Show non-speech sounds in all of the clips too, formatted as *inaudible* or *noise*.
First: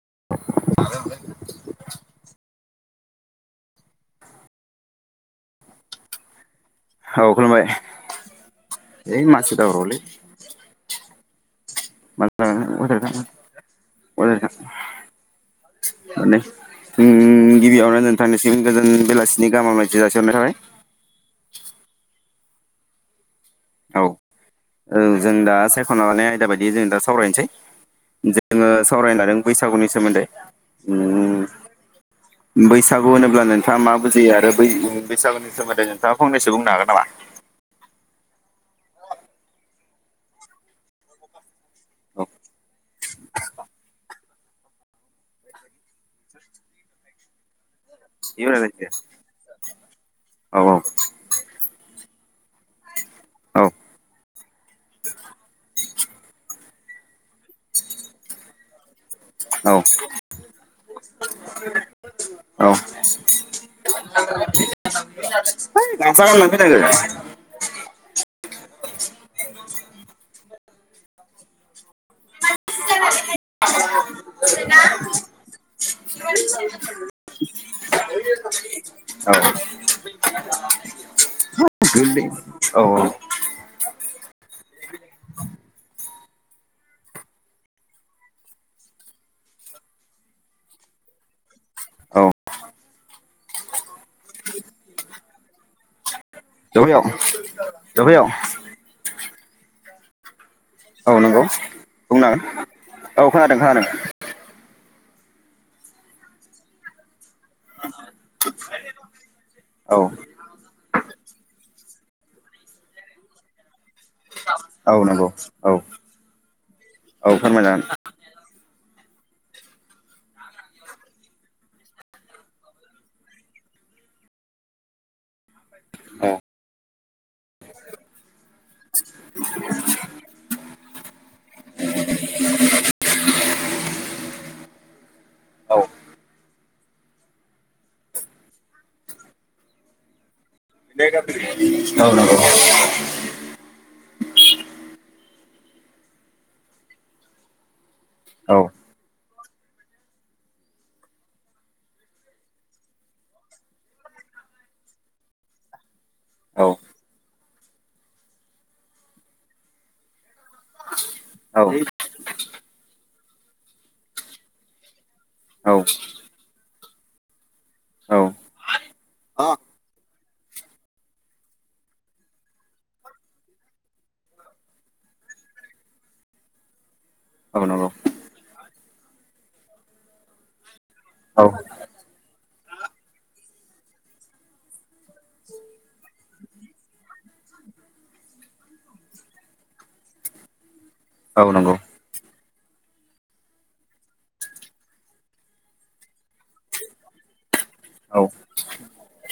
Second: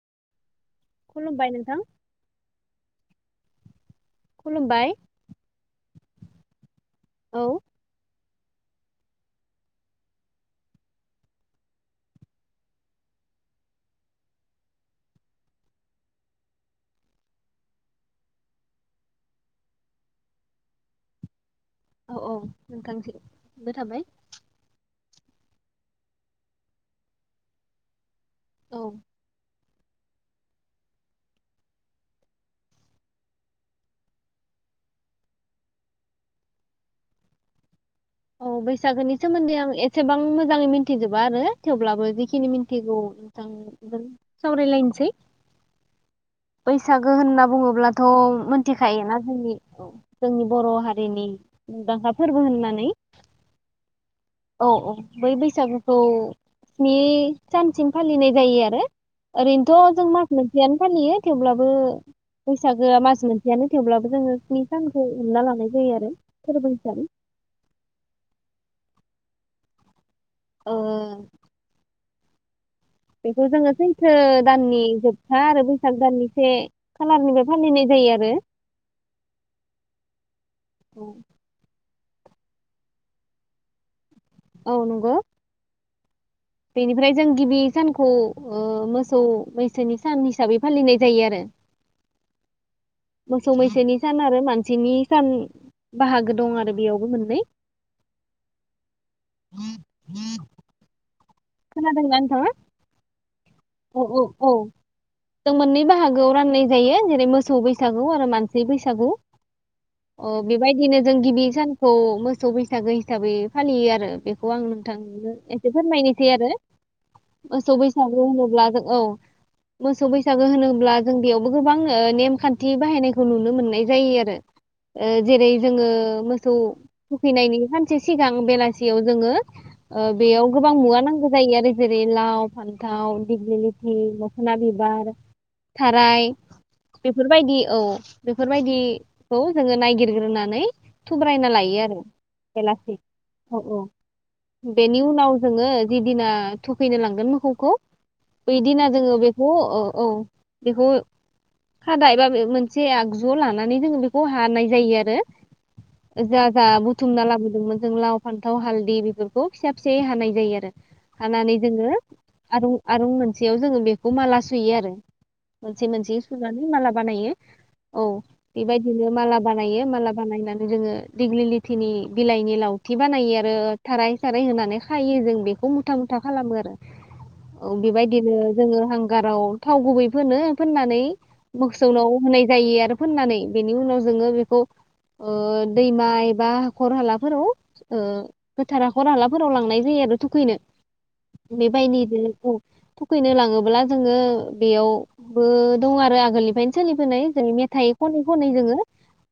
*inaudible* खुलुमबाय नोंथां। खुलुमबाय। औ खोनाबाय। ऐ मासि दावरावलै। *unintelligible* उम गिबियावनो नोंथांनिसिम गोजोन बेलासिनि गाहाम हामलायथि जासिहरनाय थाबाय। औ औ नोंथांसिम। बो थाबाय। औ औ जों दा सायख'ना लानाय आयदा बायदियै जों दा सावरायनोसै जोङो औ सावराय लादों बै सागुनि सोमोन्दै उम बैसागु होनोब्ला नोंथाङा मा बुजियो आरो बै बैसागुनि सोमोन्दै नोंथाङा फंनैसो बुंनो हागोन नामा? औ बैसागोनि सोमोन्दै आं एसेबां मोजाङै मिथिजोबा आरो थेवब्लाबो औ जिखिनि मिन्थिगौ नोंथांजों सावरायलायनोसै बैसागो होनना बुङोब्ला थ' औ मिथिखायोना जोंनि जोंनि बर' हारिनि मुंदांखा फोरबो होननानै। औ औ औ बै बैसागु खौ स्नि सानसिम फालिनाय जायो आरो औ ओरैनोथ' जों मास मोनसेयानो फालियो थेवब्लाबो औ बैसागोआ मास मोनसेयानो थेवब्लाबो जोङो स्नि सानखौ हमना लानाय जायो आरो गामसा गाननानै फोरबो फैनांगो हिसाबै ओम सैथो दाननि जोबथा आरो बैसाग दाननि से खालारनिफ्राय फालिनाय जायो आरो *unintelligible* *unintelligible* औऔ औ नोंगौ बेनिफ्राय जों गिबि सानखौ ओ मोसौ मैसोनि सान हिसाबै फालिनाय जायो आरो औ मोसौ मैसोनि सान आरो मानसिनि सान बाहागो दं आरो बेयावबो मोननै *unintelligible* *unintelligible* औ नंगौ नोंथाङा बुंनांगोन औ खोनादों खोनादों औ औ औ जों मोननै बाहागोआव राननाय जायो जेरै मोसौ बैसागु आरो मानसि बैसागु औ अ बेबायदिनो जों गिबि सानखौ मोसौ बैसागो हिसाबै फालियो आरो बे खौ आं औ नंगौ नोंथांनो एसे औ फोरमायनोसै आरो औ मोसौ फोरमायजागोन बैसागु होनोब्ला औ मोसौ बैसागो होनोब्ला जों बेयावबो गोबां ओ नेमखान्थि बाहायनायखौ नुनो मोननाय जायो आरो ओ जेरै जोङो औ मोसौ थुखैनायनि सानसे सिगां बेलासियाव जोङो ओ बेयाव गोबां मुवा नांगौ जायो आरो जेरै लाव फान्थाव दिग्लिलिथि मोखोना बिबार औ थाराय बेफोरबायदि औ बेफोरबायदिखौ जोङो नायगिरग्रोनानै थुब्रायना लायो आरो बेलासि *unintelligible* औ औ बेनि उनाव जोङो जिदिना थुखैनो लांगोन मोसौखौ औ बैदिना जोङो बेखौ औ औ बेखौ खादा एबा बे मोनसे आगजुआव लानानै जोङो बेखौ हानाय जायो आरो जा औ जा बुथुमना लाबोदोंमोन जों लाव फान्थाव हालदै बेफोरखौ फिसा फिसायै हानाय जायो आरो हानानै औ जोङो आरो आरो मोनसेयाव जोङो बेखौ माला सुयो आरो मोनसे मोनसे सुनानै माला बानायो औ बेबायदिनो माला बानायो माला बानायनानै जोङो दिग्लिलिथिनि बिलाइनि लावथि बानायो आरो थाराय साराय होनानै खायो जों बेखौ मुथा मुथा खालामो आरो औ बेबायदिनो जोङो हांगाराव थाव गुबै फोनो फोननानै औ नंगौ औ मोसौनाव होनाय जायो आरो फोननानै बेनि उनाव जोङो बेखौ ओ दैमा एबा हाखर हालाफोराव ओ गोथार हाखर हालाफोराव लांनाय जायो आरो थुखैनो औ नंगौ औ नंगौ औ नंगौ औ नंगौ बेबायदिनो औ थुखैनो लाङोब्ला जोङो बेयावबो दं आरो आगोलनिफ्रायनो सोलिबोनाय ज मेथाइ औ खनै खनै जोङो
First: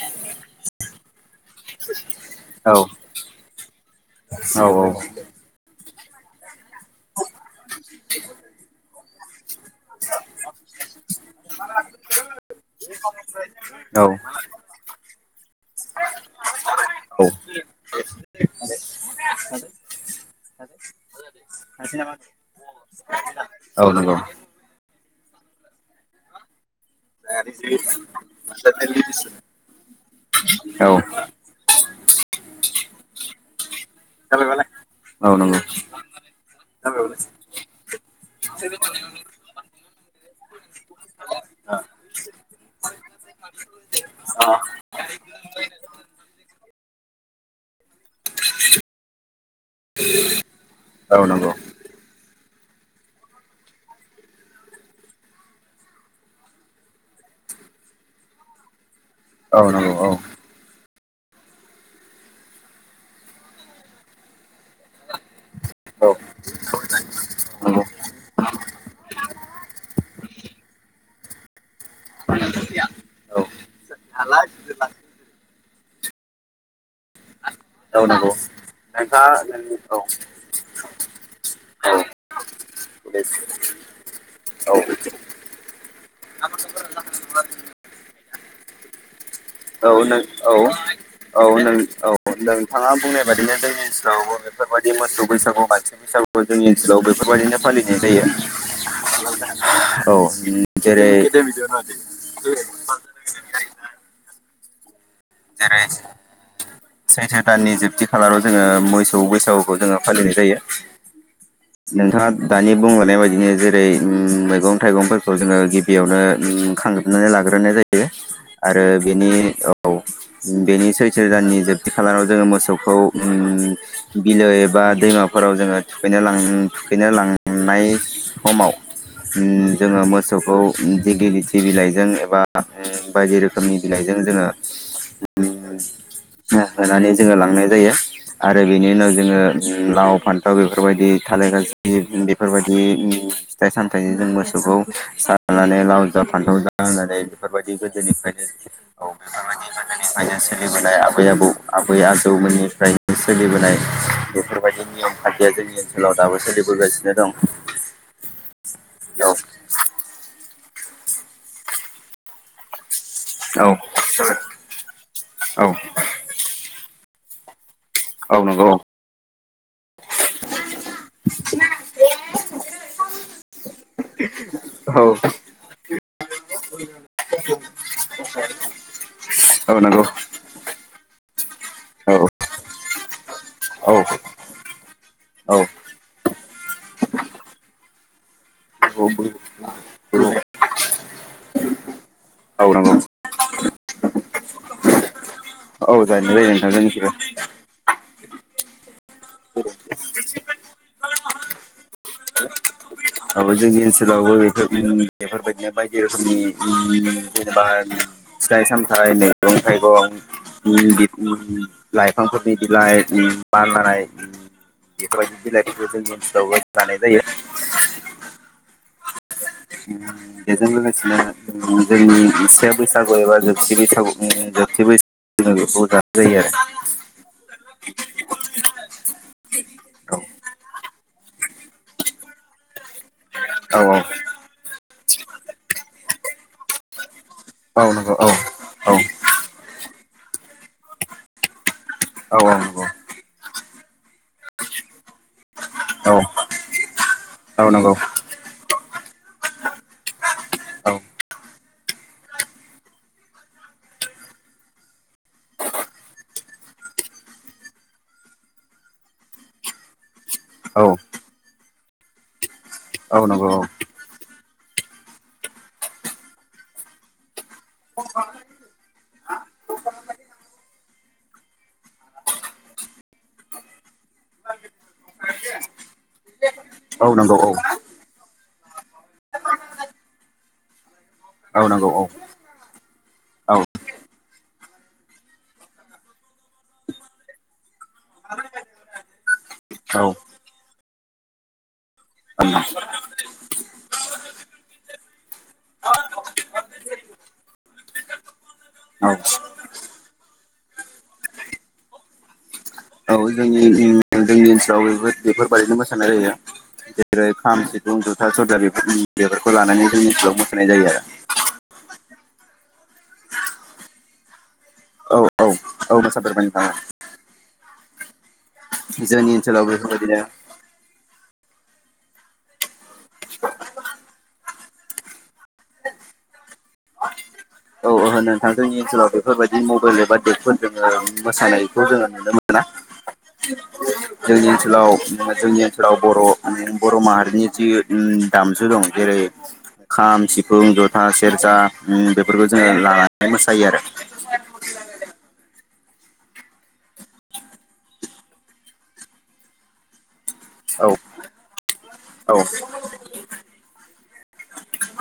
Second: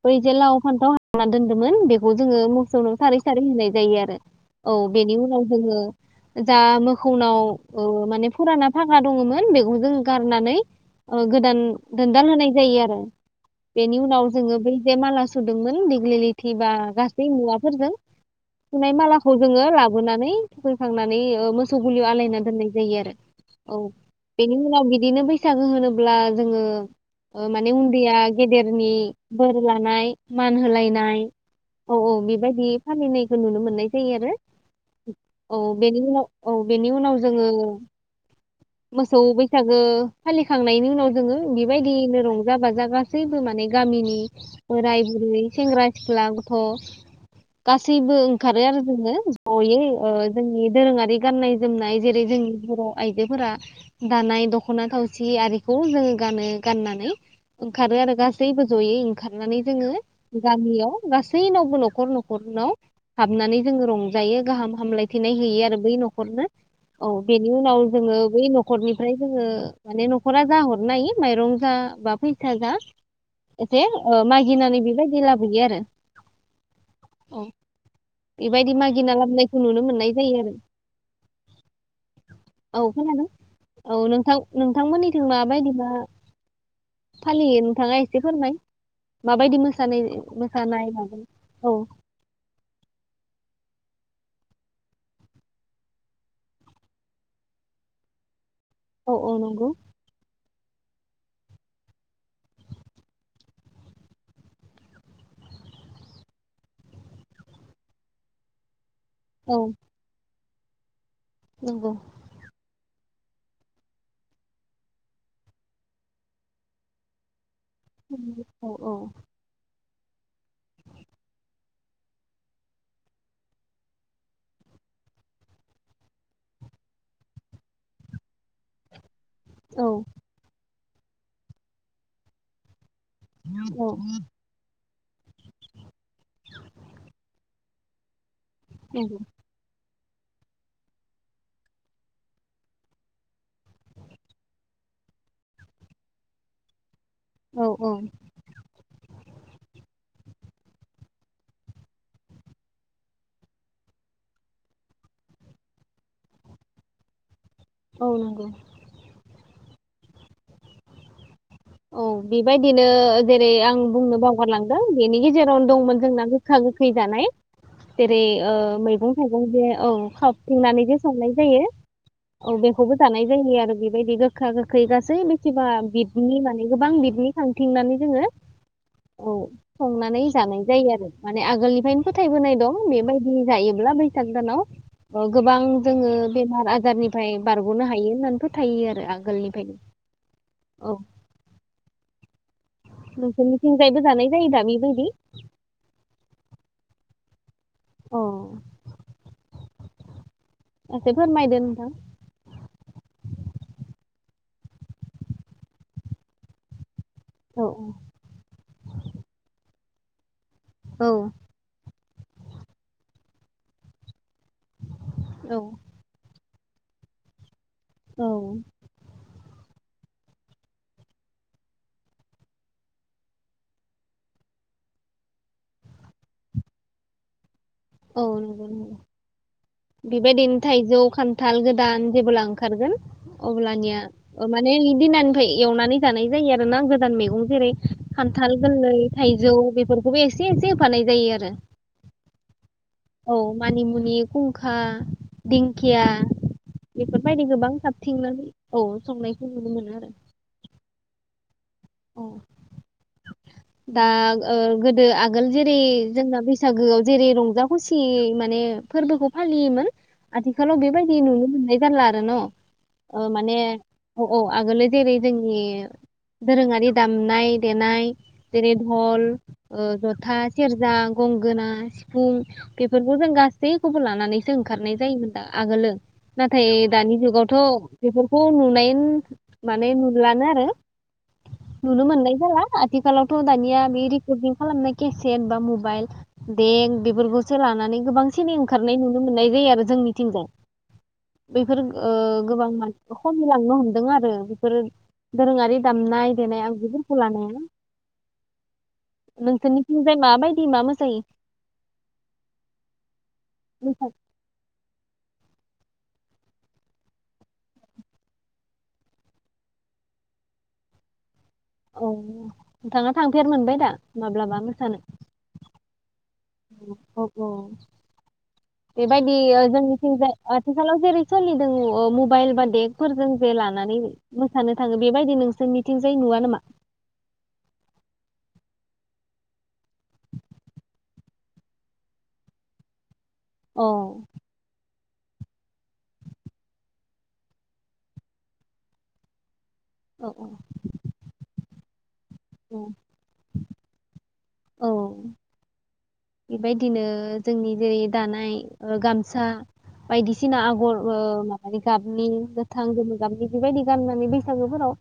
बै जे लाव फान्थाव हाना दोन्दोंमोन बेखौ जोङो नंगौ मोसौनाव सारै सारै होनाय जायो आरो औ बेनि उनाव जोङो जा मोखौनाव औ ओ माने फोराना फाग्रा दङमोन बेखौ जों गारनानै ओ गोदान दोनदाल होनाय जायो आरो बेनि औ नंगौ उनाव जोङो बै जे माला सुदोंमोन दिग्लिलिथि बा गासै नोंथाङा मुवाफोरजों सुनाय मालाखौ जोङो लाबोनानै थुखैखांनानै ओ मोसौ गुलियाव आलायना दोननाय जायो आरो औ बेनि उनाव बिदिनो बैसागो होनोब्ला जोङो ओ माने उन्दैया गेदेरनि बोर लानाय मान होलायनाय औ औ बेबायदि फालिनायखौ नुनो मोननाय जायो आरो औ बेनि उनाव औ बेनि उनाव जोङो मोसौ बैसागो फालिखांनायनि उनाव जोङो बेबायदिनो रंजा बाजा गासैबो माने गामिनि बोराय बुरि सेंग्रा सिख्ला, गथ' गासैबो ओंखारो आरो जोङो जयै ओ जोंनि दोरोङारि गाननाय जोमनाय जेरै जोंनि बर' आइजोफोरा दानाय दख'ना थावसि आरिखौ जोङो गानो गाननानै ओंखारो आरो गासैबो जयै ओंखारनानै जोङो गामियाव गासैनावबो न'खर न'खरनाव हाबनानै जोङो रंजायो गाहाम हामलायथिनाय होयो आरो बै नखरनो औ बेनि उनाव जोङो बै न'खरनिफ्राय जोङो माने न'खरा जा हरनाय माइरं जा बा फैसा जा एसे ओ मागिनानै बेबायदि लाबोयो आरो औ बे बायदि मागिना लाबनायखौ नुनो मोननाय जायो आरो। औ खोनादों, औ नोंथां औ औ नोंथांमोननिथिं माबायदि बा फालियो नोंथाङा एसे फोरमाय माबायदि औ मोसानाय नों औ मोसानाय माबायो औ नों औ नोंथाङा बुंनाय बादिनो जोंनि यावबो बेफोरबायदि मोसौ बैसागु, बाथि बैसागुखौ जोंनि ओनसोलाव बेफोरबायदिनो फालिनाय जायो। औ औ नंगौ औ। जेरै जेरै सैथो दाननि जोबथि खालाराव जोङो मैस सौ औ बैसागुखौ जोङो फालिनाय जायो। नंगौ नोंथाङा दानि बुंलांनाय बाय इनो जेरै उम मैगं थाइगंफोरखौ जोंङो गिबियावनो उम खांग्रोनानै लाग्रो नाय जायो औ आरो औ बेनि औ। उम बेनि सैथो दाननि जोबथि खालाराव जोङो मोसौखौ उम बिलो एबा दैमाफोराव जोङो थुखैनो लां थुखैनो लांनाय समाव ओम औ जोङो मोसौखौ दिगिलिति बिलाइजों एबा ए बायदि रोखोमनि बिलाइजों जोङो उम हो-होनानै जोङो लांनाय जायो। आरो बेनि उनाव नंगौ जोङो उम लाव फान्थाव बेफोरबायदि थाले गाज्रि बेफोरबायदि उम फिथाइ सामथाइजों मोसौखौ सारनानै लाव जा फान्थाव जा होनो जाय औ बिफोरबादि औ गोदोनिफ्रायनो *unintelligible* फायनो सोलिबोनाय आबै आबौ आबै आजौमोननिफ्रायनो सोलिबोनाय बेफोरबायदि नियम खान्थिया जोंनि ओनसोलाव दाबो सोलिबोगासिनो दं। औ नोंगौ। औ औ बेबायदिनो जेरै औ आं बुंनो बावगारलांदों बेनि औ गेजेरावनो दंमोन जोंना गोखा गोखै जानाय। जेरै औ ओ नंगौ मैगं थाइगं जे औ खाबथिंनानै *unintelligible* साननाय जायो औ बेखौबो जानाय जायो आरो बेबायदि गोखा गोखै औ गासै मिथिबा बिदनि माने गोबां बिदनि खांथिंनानै जोङो औ संनानै जानाय जायो आरो माने आगोलनिफायनो औ फोथायबोनाय दं बेबाय दि जायोब्ला बैसाग दानाव ओ औ गोबां जोङो बेमार आजारनिफ्राय बारग'नो हायो होननानै फो थायो आरो आगोलनिफानो औ। औ नंगौ नोंसोरनिथिंजायबो जानाय जायोदा बि बायदि? औ जानाय जायो अ नोंथां जोंनिथिबो। *inaudible* *inaudible* एसे फोरमायदो नोंथां। आबो जोंनि ओनसोलावबो बेफोर ओम बेफोरबायदिनो बायदि रोखोमनि ओम जेनेबा औ ओम फिथाइ सामथाइ मेगं मैगं औ *unintelligible* लाइफांफोरनि बिलाइ ओम बारलानाय ओम बेफोरबायदि औ बिलाइफोरखौ जोंनि ओनसोलावबो जानाय जायो। औ। ओम बेजों लोगोसेनो ओम जोंनि से बैसागु एबा जोबथि बैसागु ओम जोबथि बैसागु जोङो बेखौ जानाय जायो आरो। औ नंगौ नंगौ, बेबायदिनो थाइजौ खान्थाल गोदान जेबोला ओंखारगोन आरो अब्लानिया ओ माने इदिनानिफ्राय एवनानै जानाय जायो आरो ना गोदान मेग गं जेरै खान्थाल गोरलै, थाइजौ बेफोरखौबो एसे एसे होफानाय जायो आरो। औ *unintelligible* मानिमुनि, खुंखा दिंखिया बेफोरबायदि औ गोबां नंगौ खाबथिंनानै औ। संनायखौ नुनो मोनो आरो। औ अ दा ओ गोदो आगोल जेरै जोंना बैसागोआव जेरै रंजा खुसि माने फोरबोखौ फालियोमोन औ आथिखालाव बेबायदि नुनो मोननाय जारला आरो न'? औ नंगौ औ। अ आगोलो जेरै जोंनि दोरोङारि दामनाय देनाय जेरै धल ओ ज'था, सेरजा, गंगोना, सिफुं बेफोरखौ जों गासैखौबो लानानैसो ओंखारनाय जायोमोन दा आगोलो। नाथ थाय औ नंगौ औ नंगौ औ दानि नंगौ औ जुगावथ' बेफोर खौ नुनाय माने नुलानो आरो। औ नंगौ औ नुनो मोननाय जाला आथ आथिखालावथ' औ दानिया बे रेकर्डिं खालामनाय केसेट बा मबाइल देग बेफोरखौसो लानानै गोबांसिन ओंखारनाय नुनो मोननाय जायो आरो औ जोंनिथिंजाय। बेफोर ओ गोबां औ मान खमिलांनो हमदों आरो बेफोरो दोरोङारि दामनाय देनाय आगगुफोरखौ लानाया। नोंसोरनिथिंजाय माबायदि मा मोसायो? औ जोंनि जोंनि ओनसोलाव बेफोर बेफोरबाददिनो मोसानाय जायो। जेरै खाम, सिफुं, ज'था, सेरजा बेफोर बेफोरखौ लानानै जोंनि ओनसोलाव मोसानाय जायो आरो। औ नोंथाङा थांफेर मोनबाय दा माब्लाबा? मोसानो औ औ औ मोसाफेरबाय। नोंथां औ। अ। जोंनि बेबायदि ओ ओनसोलाव बेफोरबायदिनो जोंनिथिंजाय आथिखालाव जेरै सोलिदों ओ मबाइल बा देगफोरजों जे लानानै मोसानो थाङो बेबायदि नोंसोर मिथिंजाय नुवा नामा? औ ओहो नोंथां जोंनि ओनसोलाव बेफोरबायदि मबाइल एबा देगफोरजों जोङो मोसानायखौ जोङो नुनो मोना। औ जोंनि ओनसोलाव जोंनि ओनसोलाव बर' बर' माहारिनि जि ओम दामजु दं जेरै खाम औ औ सिफुं जथा सेरजा। उम बेेफोर जोङो लानानै मोसायो आरो। औ औ बेबायदिनो जोंनि जेरै दानाय ओ गामसा बायदिसिना औ आगर ओ माबानि गाबनि औ गोथां गोमो गाबनि बेबायदि गाननानै बैसागोफोराव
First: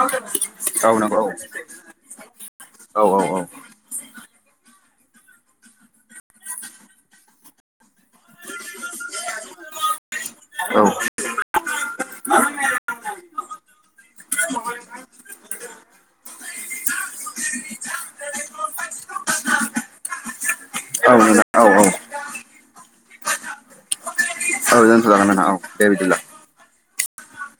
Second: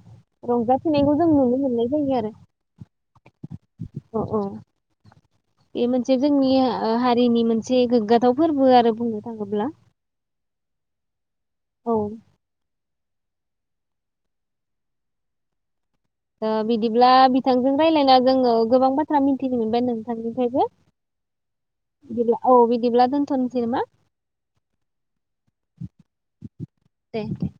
रंजा औ फुनायखौ नंगौ औ जों नुनो मोनदों। होयो आरो। औ अ औ बे मोनसे जोंनि हारिनि मोनसे गोग्गाथाव फोरबो आरो बुंनो थाङोब्ला। औ ओ बिदिब्ला बिथांजों रायज्लायना जोङो गोबां बाथ्रा मिन्थिनो मोनबाय नोंथांनिफ्रायबो औ औ बिदिब्ला औ बिदिब्ला दोनथनोसै नामा दोनथ' जागोन नोंथां औ दे बिदिब्ला दे दे।